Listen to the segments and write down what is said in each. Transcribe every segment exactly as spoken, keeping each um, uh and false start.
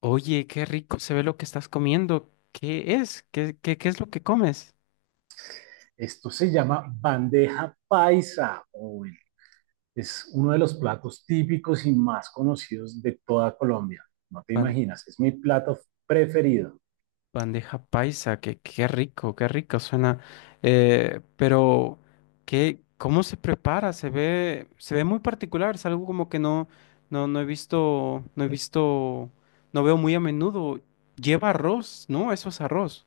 Oye, qué rico se ve lo que estás comiendo. ¿Qué es? ¿Qué, qué, qué es lo que comes? Esto se llama bandeja paisa o es uno de los platos típicos y más conocidos de toda Colombia. No te Ban- imaginas, es mi plato preferido. Bandeja paisa, que qué rico, qué rico suena. Eh, pero, ¿qué, cómo se prepara? Se ve, se ve muy particular, es algo como que no, no, no he visto, no he visto, no veo muy a menudo. Lleva arroz, ¿no? Eso es arroz.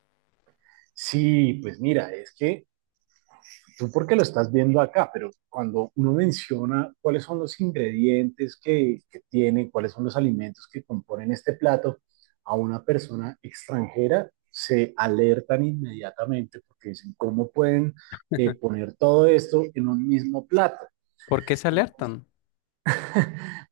Sí, pues mira, es que tú porque lo estás viendo acá, pero cuando uno menciona cuáles son los ingredientes que, que tiene, cuáles son los alimentos que componen este plato, a una persona extranjera se alertan inmediatamente porque dicen, ¿cómo pueden eh, poner todo esto en un mismo plato? ¿Por qué se Entonces, alertan?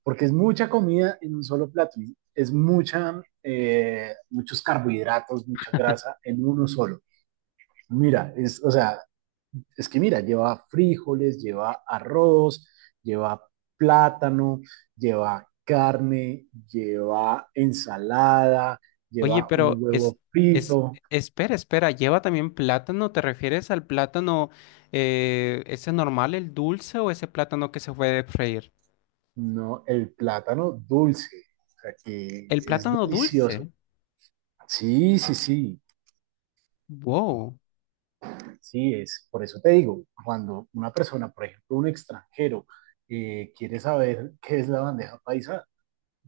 porque es mucha comida en un solo plato, ¿no? Es mucha, eh, muchos carbohidratos, mucha grasa en uno solo. Mira, es, o sea, es que mira, lleva frijoles, lleva arroz, lleva plátano, lleva carne, lleva ensalada, Oye, lleva un pero es, huevo es, frito, espera, espera, ¿lleva también plátano? ¿Te refieres al plátano eh, ese normal, el dulce, o ese plátano que se puede freír? no, el plátano dulce, o sea que El es plátano delicioso. dulce. Sí, sí, sí. Wow. Sí, es, por eso te digo, cuando una persona, por ejemplo, un extranjero, eh, quiere saber qué es la bandeja paisa,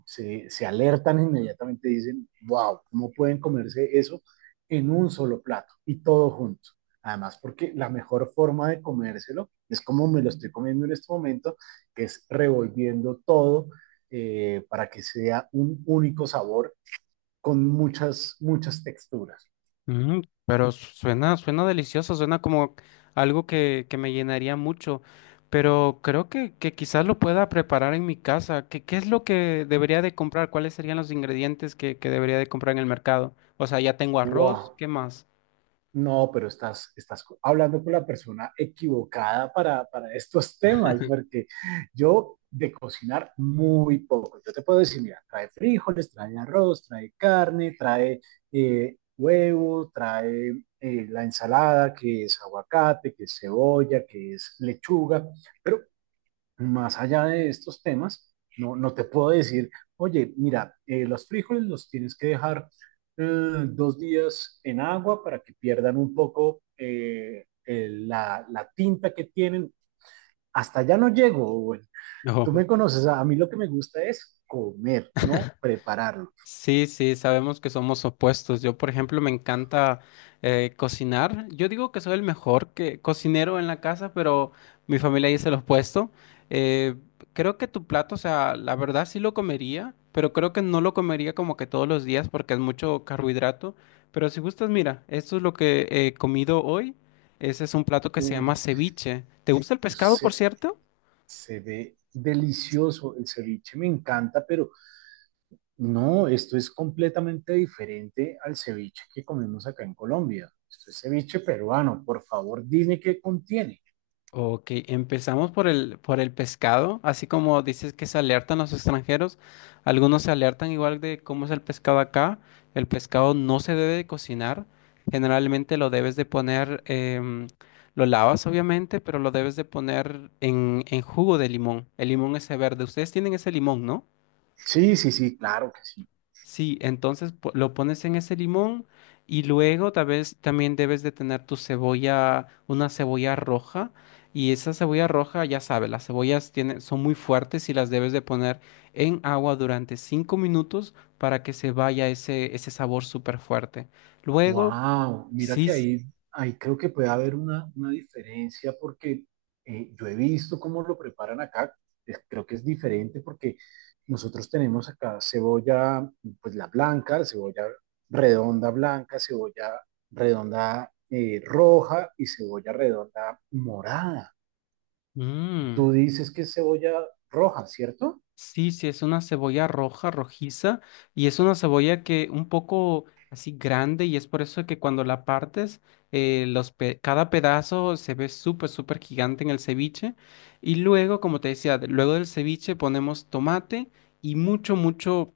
se, se alertan inmediatamente, dicen, wow, ¿cómo pueden comerse eso en un solo plato y todo junto? Además, porque la mejor forma de comérselo es como me lo estoy comiendo en este momento, que es revolviendo todo eh, para que sea un único sabor con muchas, muchas texturas. Mm, pero suena, suena delicioso, suena como algo que, que me llenaría mucho. Pero creo que, que quizás lo pueda preparar en mi casa. ¿Qué, qué es lo que debería de comprar? ¿Cuáles serían los ingredientes que, que debería de comprar en el mercado? O sea, ya tengo arroz, Wow. ¿qué más? No, pero estás, estás co- hablando con la persona equivocada para, para estos temas, porque yo de cocinar muy poco. Yo te puedo decir, mira, trae frijoles, trae arroz, trae carne, trae eh, huevo, trae eh, la ensalada, que es aguacate, que es cebolla, que es lechuga, pero más allá de estos temas, no, no te puedo decir, oye, mira, eh, los frijoles los tienes que dejar eh, dos días en agua para que pierdan un poco eh, el- la, la tinta que tienen. Hasta allá no llego, Owen. Tú No. me conoces, a a mí lo que me gusta es comer, no prepararlo. Sí, sí, sabemos que somos opuestos. Yo, por ejemplo, me encanta eh, cocinar. Yo digo que soy el mejor que, cocinero en la casa, pero mi familia dice lo opuesto. Eh, creo que tu plato, o sea, la verdad sí lo comería, pero creo que no lo comería como que todos los días porque es mucho carbohidrato. Pero si gustas, mira, esto es lo que he comido hoy. Ese es un plato que se Uy, llama ceviche. ¿Te gusta el pescado, por se, cierto? se ve delicioso, el ceviche me encanta, pero no, esto es completamente diferente al ceviche que comemos acá en Colombia. Esto es ceviche peruano. Por favor, dime qué contiene. Ok, empezamos por el, por el pescado, así como dices que se alertan los extranjeros, algunos se alertan igual de cómo es el pescado acá, el pescado no se debe de cocinar, generalmente lo debes de poner, em, lo lavas obviamente, pero lo debes de poner en, en jugo de limón, el limón ese verde, ustedes tienen ese limón, ¿no? Sí, sí, sí, claro que sí. Sí, entonces po- lo pones en ese limón y luego tal vez también debes de tener tu cebolla, una cebolla roja, y esa cebolla roja, ya sabes, las cebollas tienen, son muy fuertes y las debes de poner en agua durante cinco minutos para que se vaya ese, ese sabor súper fuerte. Luego, Wow, mira sí, que s- ahí, ahí creo que puede haber una, una diferencia porque eh, yo he visto cómo lo preparan acá. Es- creo que es diferente porque nosotros tenemos acá cebolla, pues la blanca, cebolla redonda blanca, cebolla redonda eh, roja y cebolla redonda morada. Y tú mm. dices que es cebolla roja, ¿cierto? Sí, sí, es una cebolla roja, rojiza, y es una cebolla que un poco así grande, y es por eso que cuando la partes, eh, los pe- cada pedazo se ve súper, súper gigante en el ceviche. Y luego, como te decía, de- luego del ceviche ponemos tomate y mucho, mucho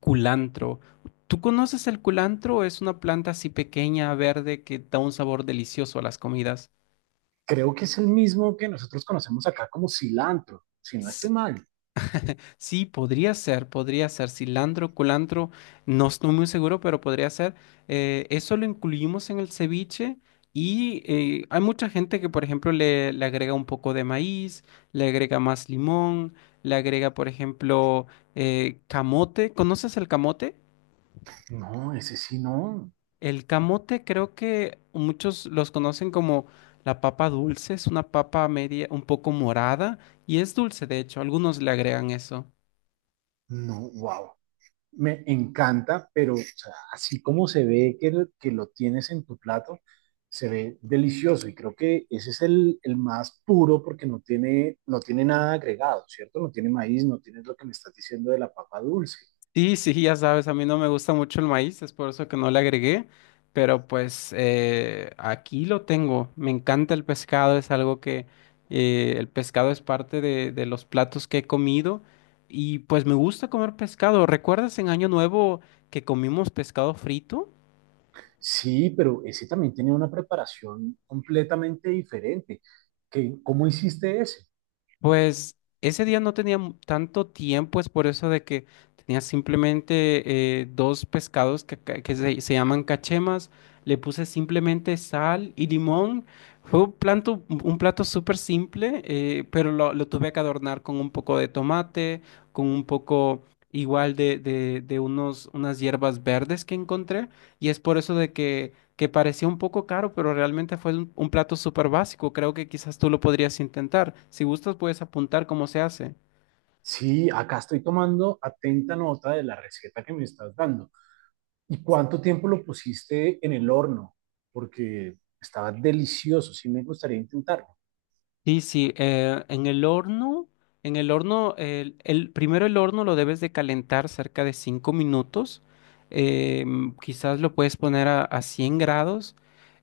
culantro. ¿Tú conoces el culantro? Es una planta así pequeña, verde, que da un sabor delicioso a las comidas. Creo que es el mismo que nosotros conocemos acá como cilantro, si no estoy mal. Sí, podría ser, podría ser cilantro, culantro, no estoy muy seguro, pero podría ser. Eh, eso lo incluimos en el ceviche y eh, hay mucha gente que, por ejemplo, le, le agrega un poco de maíz, le agrega más limón, le agrega, por ejemplo, eh, camote. ¿Conoces el camote? No, ese sí no. El camote creo que muchos los conocen como la papa dulce, es una papa media, un poco morada y es dulce, de hecho, algunos le agregan eso. No, wow. Me encanta, pero o sea, así como se ve que, lo- que lo tienes en tu plato, se ve delicioso y creo que ese es el, el más puro porque no tiene, no tiene nada agregado, ¿cierto? No tiene maíz, no tiene lo que me estás diciendo de la papa dulce. Sí, sí, ya sabes, a mí no me gusta mucho el maíz, es por eso que no le agregué, pero pues eh, aquí lo tengo, me encanta el pescado, es algo que eh, el pescado es parte de, de los platos que he comido y pues me gusta comer pescado. ¿Recuerdas en Año Nuevo que comimos pescado frito? Sí, pero ese también tenía una preparación completamente diferente. ¿Qué, cómo hiciste ese? Pues ese día no tenía mu- tanto tiempo, es por eso de que tenía simplemente eh, dos pescados que, ca- que se, se llaman cachemas. Le puse simplemente sal y limón. Fue un plato, un plato súper simple, eh, pero lo, lo tuve que adornar con un poco de tomate, con un poco igual de, de, de unos, unas hierbas verdes que encontré. Y es por eso de que que parecía un poco caro, pero realmente fue un, un plato súper básico. Creo que quizás tú lo podrías intentar. Si gustas, puedes apuntar cómo se hace. Sí, acá estoy tomando atenta nota de la receta que me estás dando. ¿Y cuánto tiempo lo pusiste en el horno? Porque estaba delicioso, sí me gustaría intentarlo. Sí, sí, eh, en el horno, en el horno, el, el- primero el horno lo debes de calentar cerca de cinco minutos, eh, mm, quizás lo puedes poner a, a cien grados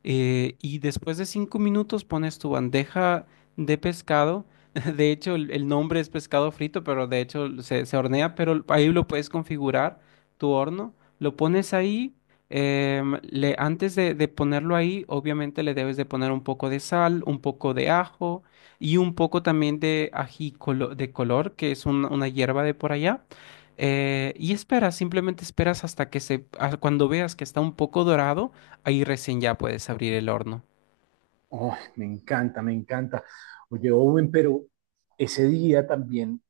eh, y después de cinco minutos pones tu bandeja de pescado, de hecho el, el nombre es pescado frito, pero de hecho se, se hornea, pero ahí lo puedes configurar tu horno, lo pones ahí, em, le, antes de, de ponerlo ahí, obviamente le debes de poner un poco de sal, un poco de ajo, y un poco también de ají colo- de color, que es un- una hierba de por allá. Eh, y esperas, simplemente esperas hasta que se, a- cuando veas que está un poco dorado, ahí recién ya puedes abrir el horno. Oh, me encanta, me encanta. Oye, Owen, pero ese día también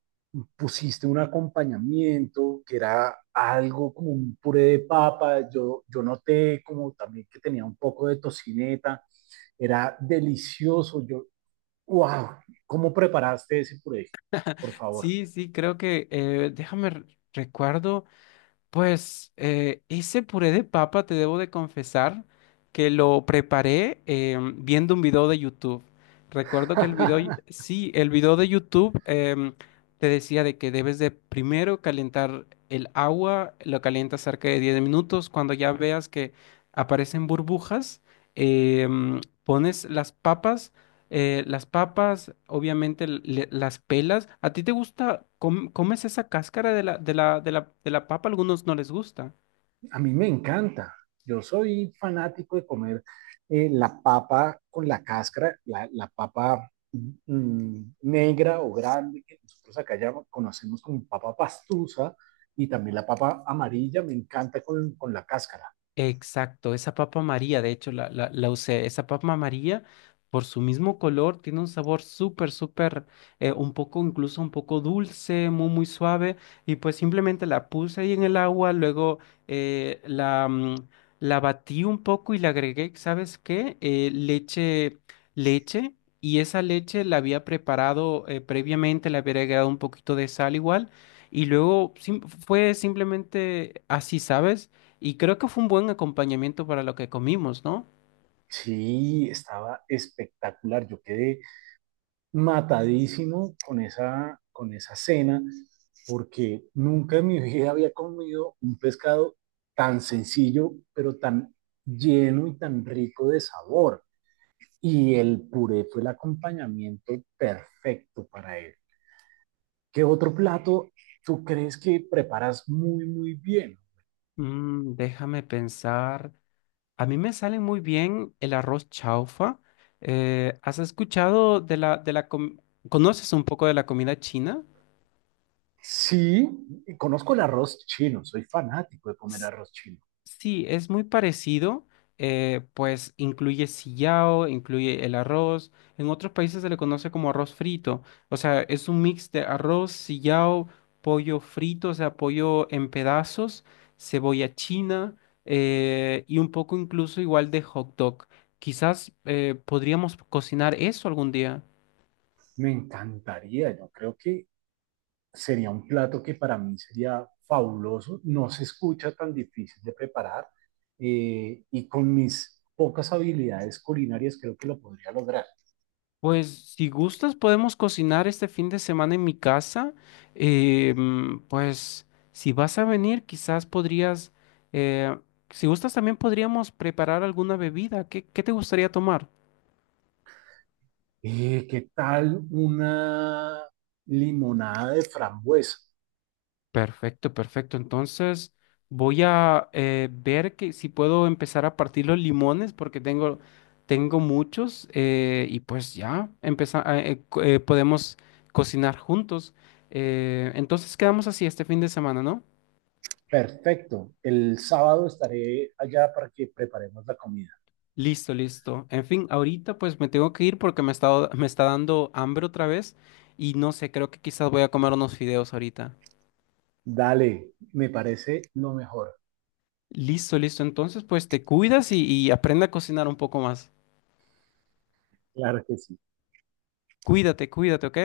pusiste un acompañamiento que era algo como un puré de papa. Yo, yo noté como también que tenía un poco de tocineta. Era delicioso. Yo, wow, ¿cómo preparaste ese puré? Por favor. Sí, sí, creo que, eh, déjame re- recuerdo. Pues eh, ese puré de papa, te debo de confesar que lo preparé em, viendo un video de YouTube. Recuerdo que el video, sí, el video de YouTube em, te decía de que debes de primero calentar el agua, lo calientas cerca de diez minutos. Cuando ya veas que aparecen burbujas, em, pones las papas eh, las papas, obviamente le- las pelas. ¿A ti te gusta, com- comes esa cáscara de la, de la, de la, de la papa? Algunos no les gusta. A mí me encanta. Yo soy fanático de comer eh, la papa con la cáscara, la, la papa mm, negra o grande, que nosotros acá ya conocemos como papa pastusa, y también la papa amarilla, me encanta con, con la cáscara. Exacto, esa papa María, de hecho la, la, la usé, esa papa María por su mismo color tiene un sabor súper, súper, eh, un poco, incluso un poco dulce, muy, muy suave, y pues simplemente la puse ahí en el agua, luego eh, la, mm, la batí un poco y le agregué, ¿sabes qué? Eh, leche, leche, y esa leche la había preparado eh, previamente, le había agregado un poquito de sal igual, y luego sim- fue simplemente así, ¿sabes? Y creo que fue un buen acompañamiento para lo que comimos, ¿no? Sí, estaba espectacular. Yo quedé matadísimo con esa, con esa cena, porque nunca en mi vida había comido un pescado tan sencillo, pero tan lleno y tan rico de sabor. Y el puré fue el acompañamiento perfecto para él. ¿Qué otro plato tú crees que preparas muy, muy bien? Mm, déjame pensar. A mí me sale muy bien el arroz chaufa. Eh, ¿has escuchado de la, de la com- ¿Conoces un poco de la comida china? Sí, conozco el arroz chino, soy fanático de comer arroz chino. Sí, es muy parecido, eh, pues incluye sillao, incluye el arroz. En otros países se le conoce como arroz frito. O sea, es un mix de arroz, sillao, pollo frito, o sea, pollo en pedazos, cebolla china eh, y un poco incluso igual de hot dog. Quizás eh, podríamos cocinar eso algún día. Me encantaría, yo creo que sería un plato que para mí sería fabuloso, no se escucha tan difícil de preparar eh, y con mis pocas habilidades culinarias creo que lo podría lograr. Pues si gustas podemos cocinar este fin de semana en mi casa. Eh, mm, pues si vas a venir, quizás podrías, eh, si gustas también podríamos preparar alguna bebida. ¿Qué, qué te gustaría tomar? Eh, ¿Qué tal una limonada de frambuesa? Perfecto, perfecto. Entonces voy a eh, ver que si puedo empezar a partir los limones porque tengo, tengo muchos eh, y pues ya empeza- a- eh, co- eh, podemos cocinar juntos. Eh, entonces quedamos así este fin de semana, ¿no? Perfecto, el sábado estaré allá para que preparemos la comida. Listo, listo. En fin, ahorita pues me tengo que ir porque me está, me está dando hambre otra vez y no sé, creo que quizás voy a comer unos fideos ahorita. Dale, me parece lo mejor. Listo, listo. Entonces pues te cuidas y, y aprende a cocinar un poco más. Claro que sí. Cuídate, cuídate, ¿ok?